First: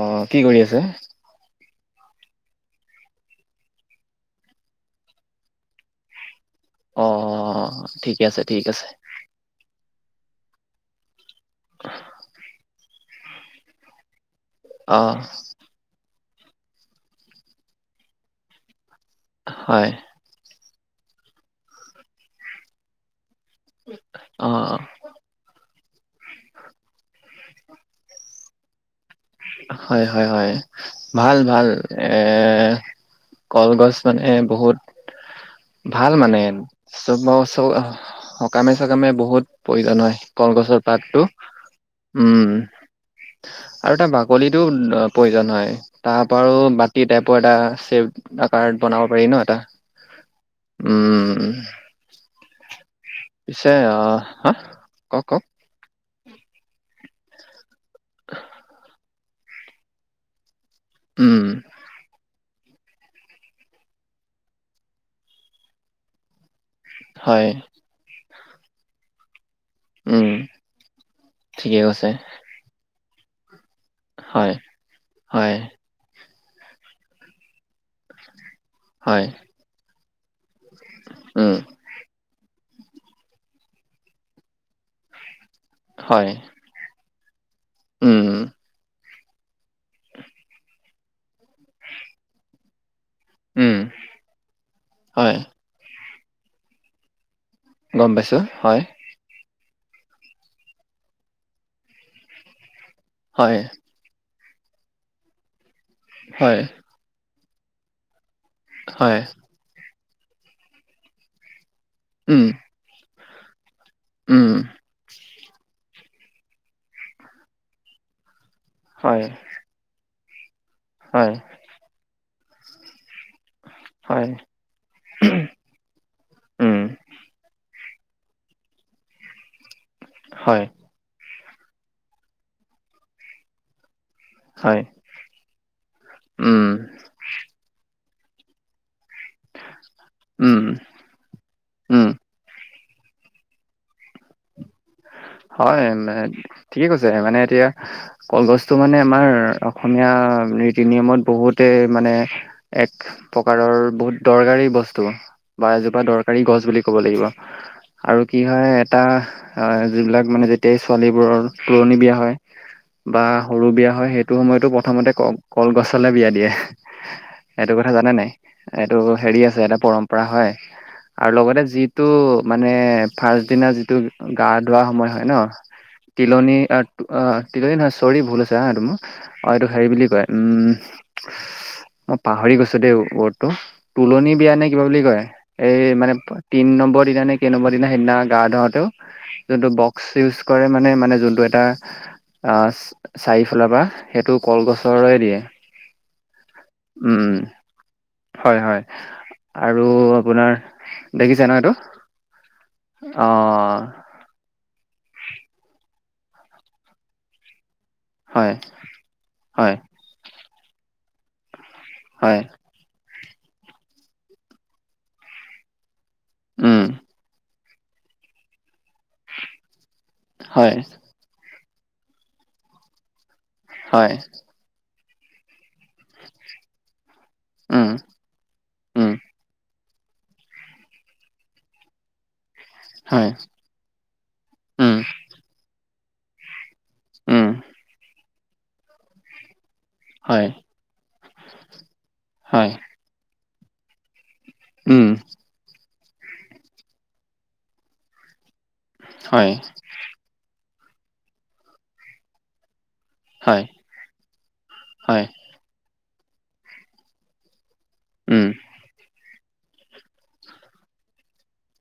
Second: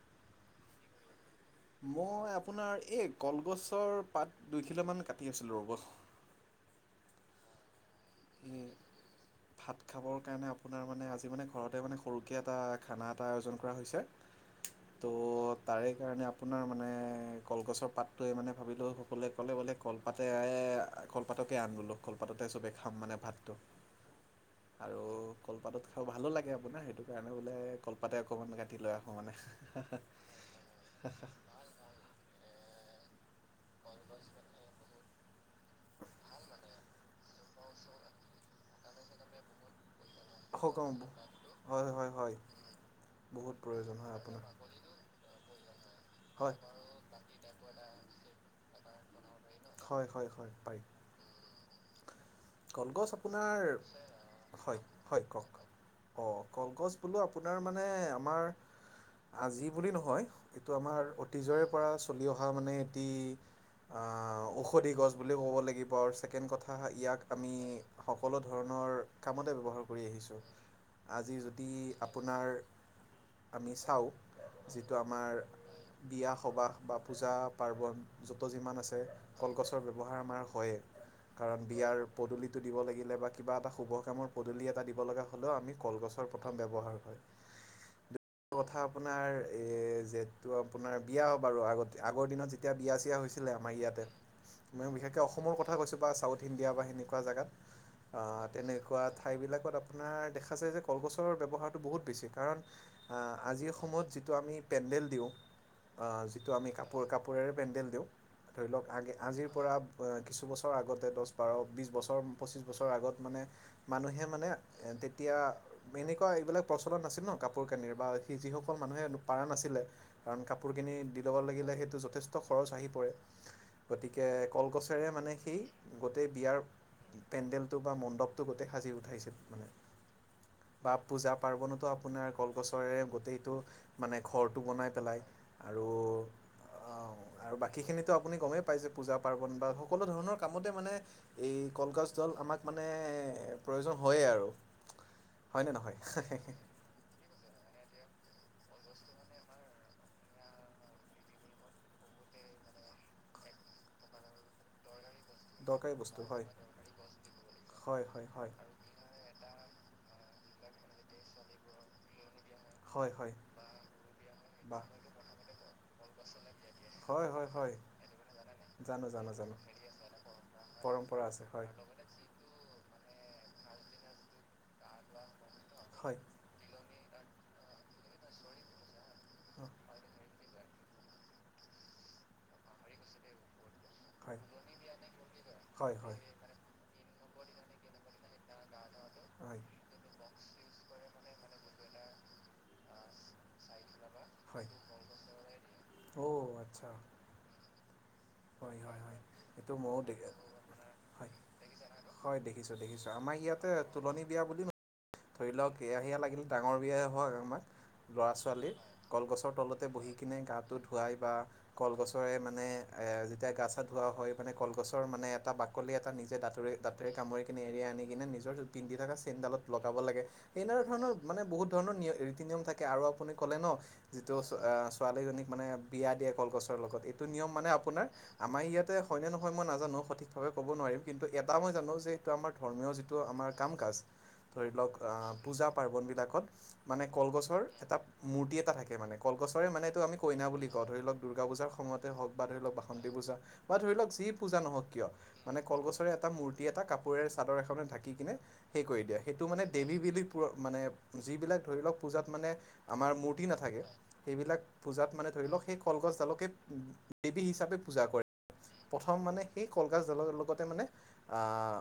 অ কি কৰি আছে মই আপোনাৰ এই কলগছৰ পাত দুই কিলোান কাটি আছিলোঁ ৰ'ব অ অ অ ঠিকে আছে এই ঠিক আছে ভাত খাবৰ কাৰণে আপোনাৰ মানে আজি মানে ঘৰতে মানে সৰুকৈ এটা খানাত এটা আয়োজন কৰা হৈছে অ ত' তাৰে কাৰণে আপোনাৰ মানে কলগছৰ পাতটোৱে মানে ভাবিলোও সকলোৱে ক'লে বোলে কল হয় কলপাতে কলপাতকে আন গলোঁ কলপাততে চবেই খাম মানে ভাতটো অহ আৰু কলপাতত খাও ভালো লাগে আপোনাৰ সেইটো কাৰণে বোলে কলপাতে অকণমান কাটি লৈ আহোঁ মানে হয় হয় হয় ভাল ভাল এ কলগছ মানে বহুত ভাল মানে চব সকামে চকামে বহুত প্ৰয়োজন হয় কলগছৰ পাকতটো হয় হয় হয় উম বহুত আৰু প্ৰয়োজন এটা হয় বাক আপোনাৰ প্ৰয়োজন হয় তাৰ হয় পৰাা কি টাইপৰ এটা ছেভ কাৰ্ড বনাব পাৰি ন এটা হয় হয় হয় পাৰি উম কলগছ পিছে আহ হা আপোনাৰ হয় হয় কওক অঁ কলগছ বোলো আপোনাৰ মানে আমাৰ আজি বুলি নহয় এইটো আমাৰ উম অতীজৰে পৰা চলি অহা কথা মানে এটি ঔষধি গছ বুলিুলও ক'ব লাগিব আৰু ছেকেণ্ড কথা ইয়াক হয় আমি সকলো ধৰণৰ কামাৰ দেখি উম আহিছোঁ আজি যদি ঠিকে কৈছে আপোনাৰ আমি চাওঁ হয় যিটো আমাৰ হয় বিয়া সবাহ বা পূজা পাৰ্বণ য'ত যিমান আছে হয়, কলগছৰ ব্যৱহাৰ আমাৰ হয় উম, কাৰণ বিয়াৰ পদূলিটো দিব লাগিলে বা কিবা এটা শুভ কামৰ পদুলি এটা দিব লগা হ'লেও আমি কলগছৰ হয়, প্ৰথম ব্যৱহাৰ হয় উম, কথা আপোনাৰ এ যিহেতু আপোনাৰ বিয়া বাৰু আগত আগৰ দিনত এতিয়া বিয়া চিয়া হৈছিলে আমাৰ উম, ইয়াতে মই বিশেষকৈ হয়, অসমৰ কথা কৈছোঁ বা চাউথ ইণ্ডিয়া বা সেনেকুৱা জেগাত গম পাইছোঁ, হয়, তেনেকুৱা ঠাইবিলাকত আপোনাৰ দেখা যায় যে কলগছৰ ব্যৱহাৰটো বহুত বেছি কাৰণ হয়, আজিৰ সময়ত যিটো আমি পেণ্ডেল দিওঁ যিটো হয়, আমি কাপোৰ কাপোৰেৰে পেণ্ডেল দিওঁ ধৰি লওক আগ হয়, আজিৰ পৰা কিছু বছৰ আগতে দহ বাৰ বিছ বছৰ উম, পঁচিছ বছৰ আগত মানে মানুহে মানে উম, তেতিয়া এনেকুৱা এইবিলাক প্ৰচলন নছিল ন কাপোৰ কানিৰ বা সি যিসকল মানুহে হয়, পাৰা নাছিলে কাৰণ কাপোৰ কিনি দি হয়, ল'ব লাগিলে সেইটো যথেষ্ট খৰচ আহি পৰে হয়, গতিকে কলগছেৰে মানে সেই গোটেই বিয়াৰ উম, পেণ্ডেলটো বা মণ্ডপটো গোটেই সাজি উঠাইছিল মানে হয় বা পূজা পাৰ্বণতো আপোনাৰ কলগছৰে গোটেইটো মানে ঘৰটো হয়, বনাই পেলাই আৰু উম, আৰু বাকীখিনিতো আপুনি গমেই পাইছে পূজা পাৰ্বন বা সকলো ধৰণৰ উম, কামতে মানে এই উম, কলগছ দল আমাক মানে প্ৰয়োজন হয়েই আৰু হয়নে হয় নহয় ঠিকে কৈছে মানে এতিয়া কলগছটো মানে আমাৰ অসমীয়া ৰীতি নিয়মত বহুতে মানে এক প্ৰকাৰৰ বহুত দৰকাৰী বস্তু বা এজোপা বস্তু দৰকাৰী হয় গছ বুলি ক'ব লাগিব আৰু কি হয় এটা যিবিলাক মানে যেতিয়া এই ছোৱালীবোৰৰ তুলনি বিয়া হয় হয় বা হয় সৰু বিয়া হয় সেইটো সময়তো বাহ প্ৰথমতে ক কলগছলে বিয়া দিয়ে হয় হয় এইটো হয় কথা জানে নাই এইটো জানো জানো হেৰি জানো আছে এটা পৰম্পৰা হয় পৰম্পৰা আৰু আছে লগতে হয় যিটো মানে ফাৰ্ষ্ট দিনা যিটো গাত ধোৱা সময় হয় ন হয় তিলনী তিলনি নহয় চৰি ভুল আছে হা এইটো অ এইটো অঁ হেৰি বুলি কয় উম মই পাহৰি গৈছো দেই ৱৰ্ডটো তুলনি হয় বিয়া নে কিবা বুলি কয়। এই হয় মানে হয় পা তিন নম্বৰ দিনা নে কেইনম্বৰ দিনা সেইদিনা গা ধুৱাওঁতেও হয় যোনটো বক্স ইউজ কৰে মানে মানে যোনটো এটা আ, চ-চাৰিফলা বাঁহ। সেইটো হয় কলগছৰৰে দিয়ে, অ' আচ্ছা উম। হয় হয়, আৰু আপোনাৰ হয় দেখিছে ন এইটো? হয় দেখিছোঁ দেখিছোঁ আমাৰ ইয়াতে অ' তুলনি বিয়া বুলি ধৰি লওক কেয়হীয়া লাগিল ডাঙৰ বিয়া হয় আমাৰ ল'ৰা হয়, ছোৱালী, কলগছৰ হয়, তলতে বহি কিনে গাটো ধুৱাই বা কলগছৰে হয়, মানে এ যেতিয়া গা চা ধুৱা হয় মানে কলগছৰ মানে এটা বাকলি এটা নিজে দাঁতৰে উম, দাঁতেৰে কামুৰি নেৰি আনি কিনে নিজৰ পিন্ধি থকা চেনডালত লগাব লাগে, হয়, সেনেধৰণৰ মানে বহুত ধৰণৰ নিয় ৰীতি নিয়ম থাকে আৰু আপুনি ক'লে ন, হয়, যিটো অ ছোৱালীজনীক মানে বিয়া দিয়ে কলগছৰ লগত টো নিয়ম মানে উম, আপোনাৰ আমাৰ ইয়াতে উম, হয়নে নহয় মই নাজানো সঠিক ক'ব নোৱাৰিম কিন্তু এটা মই জানো যে এইটো আমাৰ ধৰ্মীয় যিটো হয়, আমাৰ কাম কাজ ধৰি লওক উম, পূজা পাৰ্বণবিলাকত মানে উম, কলগছৰ এটা মূৰ্তি এটা থাকে মানে কলগছৰে মানে এইটো আমি হয়, কইনা বুলি কও ধৰি লওক দুূৰ্গা পূজাৰ সময়তে হওক বা ধৰি হয়, লওক বাসন্তি পূজা বা ধৰি লওক যি পূজা নহওক উম, কিয় মানে কলগছৰে এটা মূৰ্তি এটা কাপোৰে চাদৰ এখনে ঢাকি কিনে সেই কৰি দিয়ে সেইটো হয়, মানে দেৱী বুলি [unintelligible] মানে যিবিলাক ধৰি লোৱা পূজাত মানে আমাৰ মূ [unintelligible] হয়, নাথাকে সেইবিলাক পূজাত হয়, মানে ধৰি লওঁক সেই কলগছডালকে দেবী হিচাপে পূজা কৰে উম, প্ৰথম মানে সেই কলগছডালৰ লগতে মানে, অ'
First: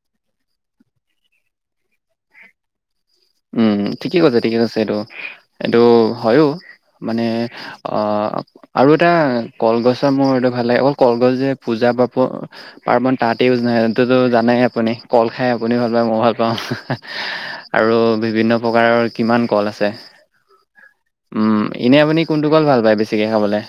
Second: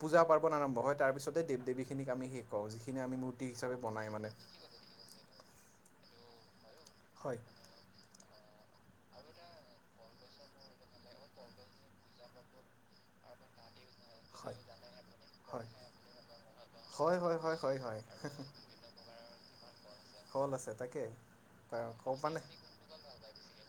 পূজা পাৰ্বণ আৰম্ভ হয় তাৰপিছতে দেৱ দেৱীখিনিক আমি শেষ কৰো যিখিন আমি মূ উম, ঠিকে কৈছে ঠিকে কৈছে এইটো এইটো হয়ো মানে হয় অ' আৰু এটা কলগছৰ মোৰ এইটো ভাল লাগে অকল কলগছ যে পূজা [unintelligible] পাৰ্বণ তাতে ইউজ নহয় [unintelligible] হয় জানেই আপুনি কল খাই হয় আপুনি ভাল পায় মই ভাল পাওঁ হয় হয় হয় হয় আৰু হয় [unintelligible] কিমান কল আছে, হল আছে তাকে উম' এনে কওঁ আপুনি মানে কোনটো কল ভাল পায় বেছিকে খাবলৈ।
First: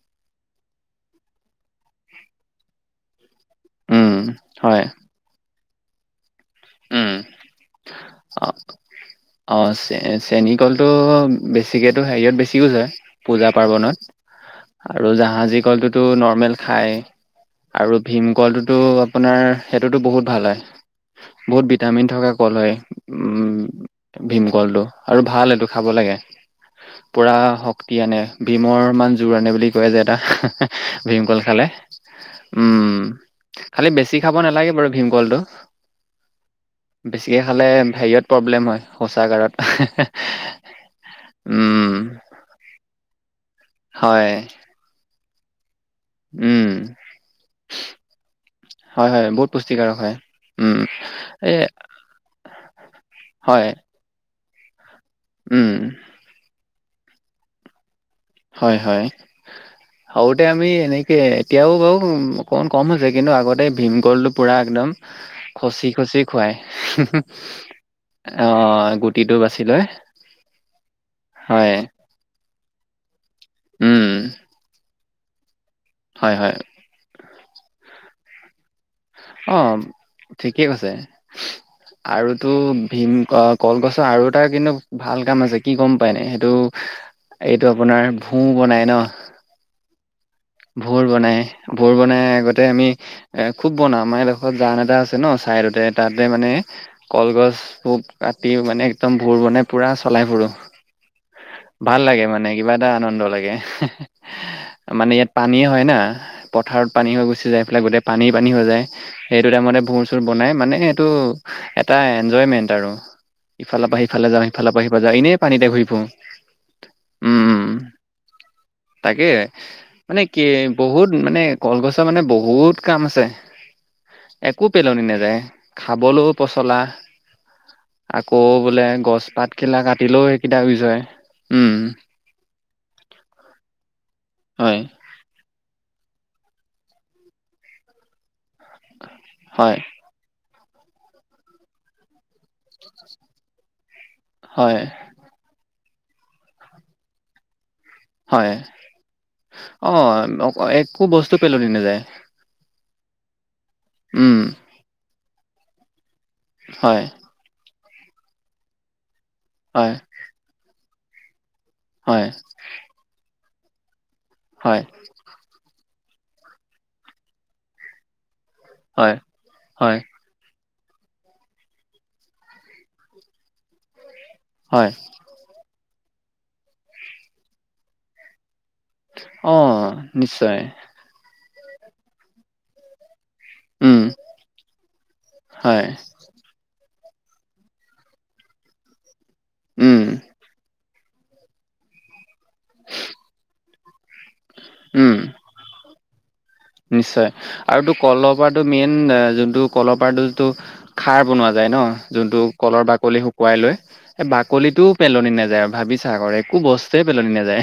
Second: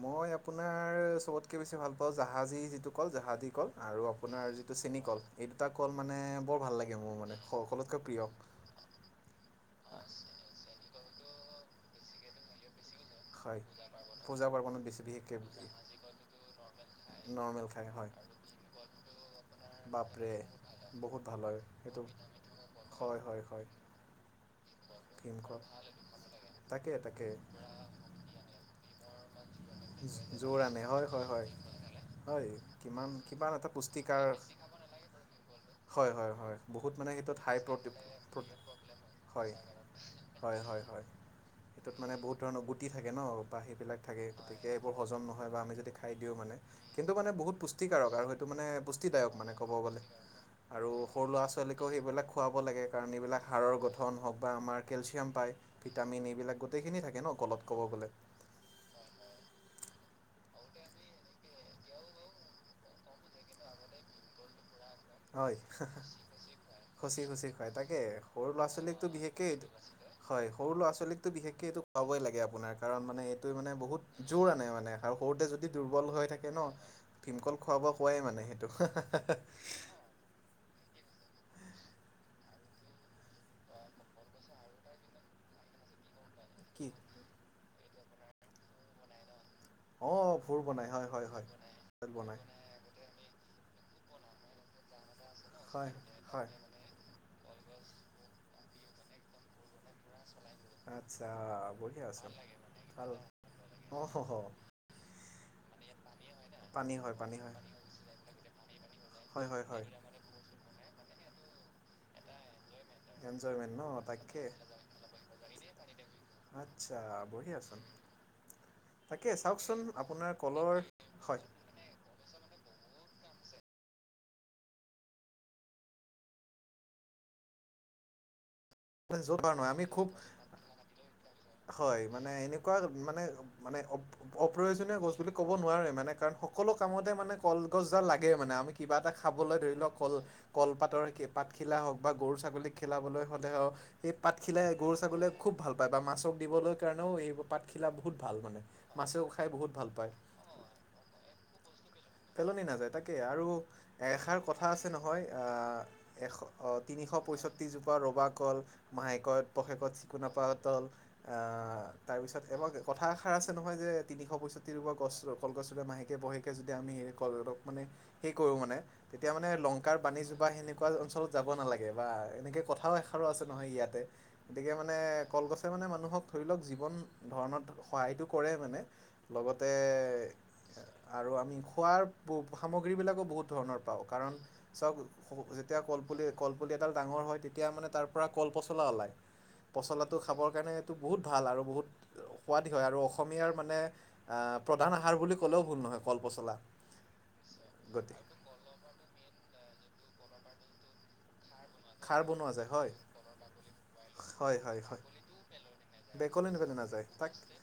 মই আপোনাৰ চবতকৈ বেছি ভাল পাওঁ জাহাজী যিটো কল জাহাজী কল। আৰু উম, আপোনাৰ যিটো হয়। চেনী কল এই দুটা কল মানে বৰ ভাল লাগে উম, মোৰ মানে সকলোতকৈ প্ৰিয়। অ', অ' চে চেনী কলটো বেছিকেতো হেৰিয়ত বেছি ইউজ হয়। পূজা হয় পাৰ্বণত, পূজা পাৰ্বণত বেছি আৰু বিশেষকৈ জাহাজী কলটোতো নৰ্মেল খায়। নৰ্মেল খাই হয়। কোৱালিটোটো আপোনাৰ সেইটোতো বাপৰে বহুত ভাল হয়। ভাল হয় বহুত সেইটো ভিটামিন থকা কল হয় হয় উম, হয় ভীমকলটো। আৰু ভাল ভীমকল এইটো খাব লাগে, তাকে তাকে পুৰা শক্তি আনে ভীমৰ মান জোৰ আনে বুলি কৈ যে এটা জোৰ আনে হয় হয় ভীমকল হয় খালে। হয় উম, কিমান কিমান এটা খালি বেছি পুষ্টিকাৰ খাব নালাগে বাৰু ভীমকলটো। হয় হয় হয়। বহুত মানে বেছিকে সেইটোত হাই খালে প্ৰট হেৰিয়ত প্ৰ প্ৰব্লেম হয় হয়, শৌচাগাৰত। হয় হয় হয়। উম, সেইটোত মানে বহুত ধৰণৰ গুটি থাকে ন বা সেইবিলাক থাকে হয়, গতিকে সেইবোৰ হজম নহয় বা আমি যদি খা খাই দিওঁ মানে উম, কিন্তু মানে বহুত পুষ্টিকাৰক আৰু সেইটো মানে হয়, হয়, পুষ্টিদায়ক বহুত মানে ক'ব পুষ্টিকাৰক গ'লে। হয়। উম, আৰু সৰু ল'ৰা এ ছোৱালীকে সেইবিলাক খোৱাব লাগে কাৰণ এইবিলাক হয়, হাড়াৰ গঠ [unintelligible] হওঁক বা আমাৰ কেলচিয়াম পায় উম, ভিটামিন এইবিলাক গোটেইখিনি থাকে ন কলত ক'ব গ'লে। হয় হয়। [unintelligible] সৰুতে আমি এনেকৈ এতিয়াও বাৰু অকণমান কম হৈছে কিন্তু আগতে ভীমকলটো পুৰা একদম হয় খচি খচি খুৱাই, খচি খচি খুৱাই তাকে সৰু অ, ল'ৰা ছোৱালীকতো গুটিটো বিশেষকৈ এইটো বাচি লয়। হয় সৰু ল'ৰা ছোৱালীকটো বিশেষকে এইটো পাবই লাগে আপোনাৰ কাৰণ মানে এইটোয়ে মানে উম, বহুত জোৰ আনে মানে সৰুতে যদি দুৰ্বল হৈ হয়, থাকে হয়, ন ভীমকল খোৱাব কোৱাই মানে সেইটো। অ, ঠিকেই কৈছে। আৰুতো ভীম কলগছৰ আৰু এটা কিন্তু ভাল কাম আছে কি গম পাই নে এইটো কি এইটো আপোনাৰ ভো বনাই ন। অ', অ, ভোৰ বনাই, ভোৰ বনাই আগতে আমি। এ খুব বনাওঁ আমাৰ এডোখৰত জান এটা আছে ন চাইডতে হয় তাতে হয় মানে কলগছবোক কাটি মানে একদম ভোৰ বনাই পূৰা চলাই ফুৰো। আচ্ছা ভাল বঢ়িয়া লাগে আচোন মানে কিবা এটা ভাল আনন্দ লাগে। অ মানে ইয়াত পানীয়ে হয় না পথাৰত পানী হৈ গুচি যায় সেইফালে গোটেই পানী পানী হৈ যায়। হয় সেইটো হয় টাইমতে হয় ভোৰ চোৰ বনাই মানে এইটো এটা এনজয়মেন্ট আৰু। এনজয়মেণ্ট ন ইফালৰ পৰা সিফালে তাকে যাওঁ সিফালৰ পৰা সিফালে যাওঁ এনেই পানীতে ঘূৰি ফুৰো। আচ্ছা উম বঢ়িয়া উম। চোন, তাকে চাওঁকচোন মানে কি বহুত মানে কলগছৰ মানে বহুত কাম আছে। একো পেলনি নাযায় খাবলৈও পচলা আকৌ বোলে গছ য'ত পাত পাৰ নহয় আমি কিলাও খুব কাটিলেও সেইকেইটা ইউজ হয়। উম হয়, মানে এনেকুৱা মানে মানে হয় অপ্ৰয়োজনীয় বস্তু। বুলি ক'ব নোৱাৰে মানে কাৰণ সকলো কামতে মানে কলগছডাল লাগে মানে আমি কিবা এটা। খাবলৈ ধৰি হয় লওঁক কল কলপাতৰ পাতখিলা হওঁক বা গৰু ছাগলীক খেলাবলৈ হ'লেও। এই পাতখিলাই হয় গৰু ছাগলীয়ে খুব ভাল পায় বা মাছক দিবলৈ কাৰণেও এইবোৰ পাতখিলা। বহুত ভাল মানে মাছেও খাই বহুত ভাল পায়। এক। একো বস্তু পেলনি নাযায়। পেলনি নাযায় তাকেই আৰু উম এষাৰ কথা আছে নহয়, আহ। এশ হয় তিনিশ পয়ষষ্ঠ্ৰিজোপা ৰুবা কল মাহেকত হয় পশেকত। কোনপাতল হয় তাৰপিছত এবাৰ কথা এষাৰ আছে নহয় যে। তিনিশ পঁয়ষষ্ঠি হয় ৰুপ গছ কলগছদি মাহেকৈ বহেকৈ যদি আমি সে কল মানে হে কৰোঁ মানে। হয় তেতিয়া মানে হয় লংকাৰ বাানিজোপা সেনেকুৱা। এনেকুৱা অঞ্চলত যাব নালাগে বা এনেকে কথাও এষাৰ আছে নহয় ইয়াতে গতিকে হয় মানে কলগছ। মানে মানুহক ধৰি লওঁক জীৱন ধৰণৰ সহায়টো কৰে মানে। অ লগতে নিশ্চয় আৰু আমি খোৱাৰ সামগ্ৰীবিলাকো বহুত। ধৰণৰ উম পাওঁ কাৰণ চাওঁক যেতিয়া হয় কল পুলি। কলপুলি এডাল ডাঙৰ হয় তেতিয়া মানে তাৰ পৰাৰা কল পচলা ওলায়। উম পচলাটো খাবৰ কাৰণে, টো বহুত ভাল আৰু বহুত সোৱাদ হয় আৰু অসমীয়াৰ মানে আ, প্ৰধান আহাৰ উম বুলি ক'লেও ভুল নহয়, কল পচলা। নিশ্চয় আৰু টো গতি কলৰ পৰাটো মেইন, যোনটো কল পৰাটো টো খাৰ বনোৱা যায় ন খাৰ যোনটো বনোৱা যায় কলৰ হয় বাকলি শুকুৱাই লৈ, সেই হয় হয় বাকলিটো হয় পেলনি নাযায় আৰু ভাবিছা কৰে বেকলে একো নিব বস্তুৱে নাযায় পেলনি তাক নাযায়,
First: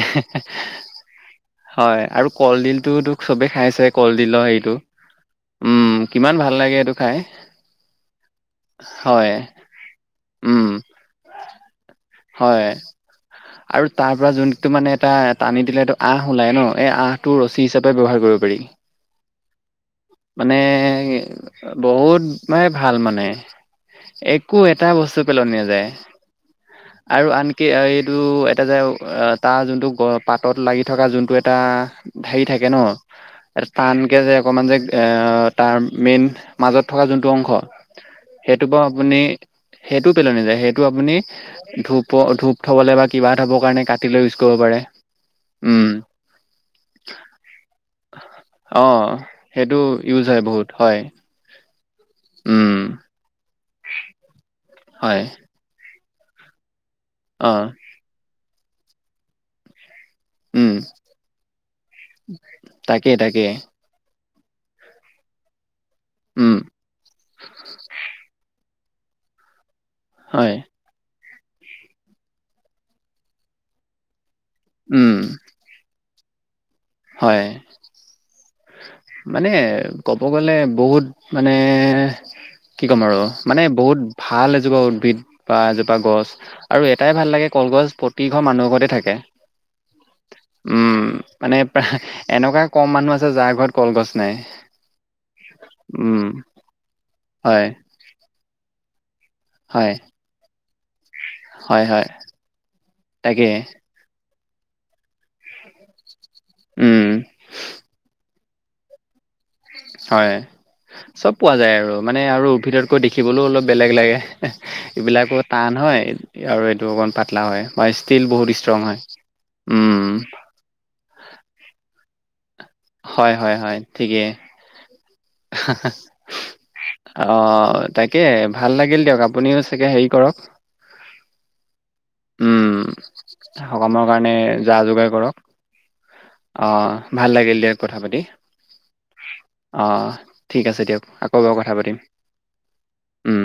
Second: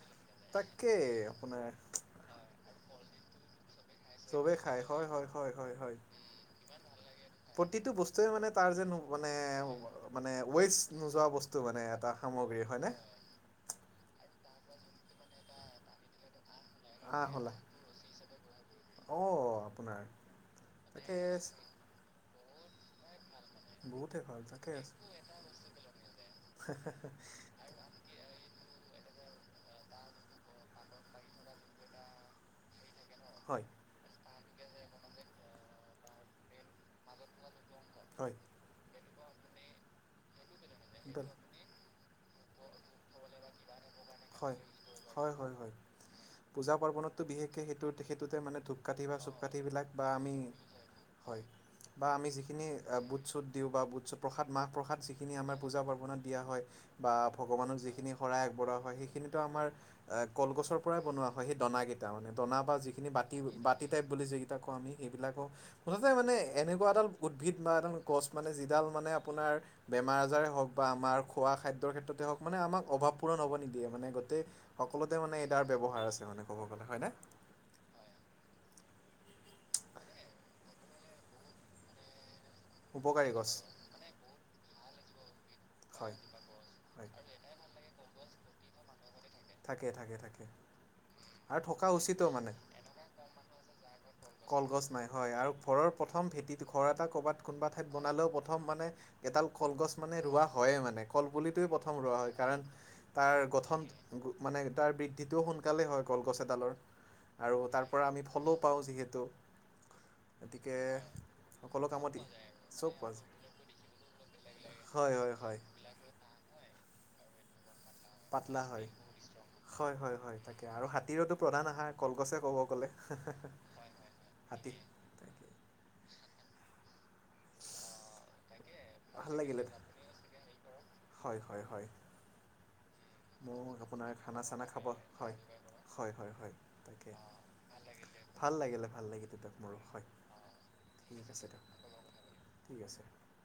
তাকেই আপোনাৰ হয় আৰু কলডিলটো টো চবেই খাইছে। কলডিলৰ চবেই হেইটো খায় হয় হয় হয় হয় হয় উম, কিমান ভাল লাগে এইটো খাই। প্ৰতিটো বস্তুৱে মানে তাৰ যেন মানে, হয় মানে উম ৱেষ্ট নোযোৱা বস্তু মানে এটা সামগ্ৰী হয় হয়নে? আৰু তাৰ পৰা যোনটো মানে এটা টানি দিলে এইটো আহ ওলাই ন' এই আহ আঁহটো হ'লা ৰছী হিচাপে ব্যৱহাৰ কৰিব পাৰি। অঁ আপোনাৰ মানে, তাকে বহুত ম ভাল মানে। বহুতেই ভাল একো তাকে এটা বস্তু পেলনি নাযায় আৰু আনকি এই যটো এটা যে তাৰ যোনটো গ পাতত লাগি থকা যোনটো এটা হেই থাকে ন', হয় এটা টান কে যে অকণমান যে, তাৰ মেইন মাজত থকা যোনটো অংশ হয়। সেইটোৰপা আপুনি, সেইটোও পেলনিযায় সেইটো আপুনি একদম ধূপ ধূপ। থ'বলে বা কিবা থ'বৰ কাৰণে কাটি লৈ ইউজ হয় কৰিব পাৰে, হয় হয় হয় উম। পূজা পাৰ্বণতটো বিশেষকৈ সেইটো সেইটোতে মানে অ ধূপকাঠি বা সেইটো চুপকাঠিবিলাক বা ইউজ আমি হয় বহুত হয়, বা আমি যিখিনি উম বুট চুট দিওঁ বা বুট চুট প্ৰসাদ মাহ প্ৰসাদ হয় যিখিনি আমাৰ পূজা পাৰ্বণত দিয়া হয় বা অ ভগৱানক যিখিনি শৰাই আগবঢ়োৱা হয় সেইখিনিতো আমাৰ উম কলগছৰ পৰাই বনোৱা হয় সেই দনাকেইটা মানে দনা বা যিখিনি তাকেই বাতি তাকেই [unintelligible] বুলি যিকেইটা কওঁ আমি সেইবিলাকো মুঠতে মানে উম এনেকুৱা এডাল উদ্ভিদ বা এডাল গছ মানে যিডাল মানে আপোনাৰ, বেমাৰ আজাৰে হয় হওঁক বা আমাৰ খোৱা খাদ্যৰ ক্ষেত্ৰতে হওঁক, মানে আমাক অভাৱ পূৰণ হ'ব নিদিয়ে, মানে গোটেই উম সকলোতে মানে তাৰ ব্যৱহাৰ আছে মানে ক'ব গ'লে, হয় নে? হয়, মানে ক'ব গ'লে বহুত মানে কি ক'ম আৰু উপকাৰী গছ মানে বহুত ভাল এজোপা উদ্ভিদ। পা এজোপা হয় গছ আৰু হয় এটাই ভাল লাগে - কলগছ, প্ৰতি ঘৰ মানুহৰ ঘৰতে থাকে। থাকে, থাকে, থাকে, উম মানে আৰু থক এনেকুৱা কম মানুহ আছে, যাৰ ঘৰত কলগছ নাই। কলগছ নাই হয় আৰু ঘৰৰ উম প্ৰথম ভেটিটো, ঘৰ এটা ক'বাত হয় কোনবা ঠাইত বনালেও, প্ৰথম মানে এডাল হয় কলগছ মানে ৰুৱা হয়ে মানে। কলপুলিটোৱে প্ৰথম ৰোৱা হয়। কাৰণ, তাৰ তাকে গঠন মানে তাৰ বৃদ্ধিটোও সোনকালেই হয় কলগছ এডালৰ। উম আৰু তাৰ পৰা আমি ফলো পাওঁ যিহেতু, হয় গতিকে চব পোৱা যায় সকলো আৰু কামত মানে আৰু চব উদ্ভিদতকৈ পোৱা যায় দেখিবলৈও অলপ বেলেগ লাগে। হয় হয় এইবিলাকো টান হয় আৰু এইটো অকণ পাতলা হয় [unintelligible] ষ্টীল বহুত ষ্ট্ৰং হয়। হয় উম। হয় হয় তাকে আৰু হাতীৰতো প্ৰধান আহাৰ কলগছে, ক'ব গ'লে হয়, হয়, হয়, ঠিকেই। হাতী তাকে অ' তাকেই, ভাল লাগিল দিয়ক। ভাল লাগিলে আপুনিও চাগে হেৰি কৰক হয়, হয়, হয়। উম। মোক সকামৰ আপোনাৰ কাৰণে খানা চানা যা খাব যোগাৰ হয় কৰক। হয় হয় হয় তাকে আহ ভাল লাগিল দিয়ক কথা পাতি, ভাল লাগিলে ভাল লাগিলে দিয়ক মোৰো হয় আহ। ঠিক আছে দিয়ক, ঠিক আকৌ আছে বাৰু কথা দিয়ক পাতিম। ঠিক আছে। উম।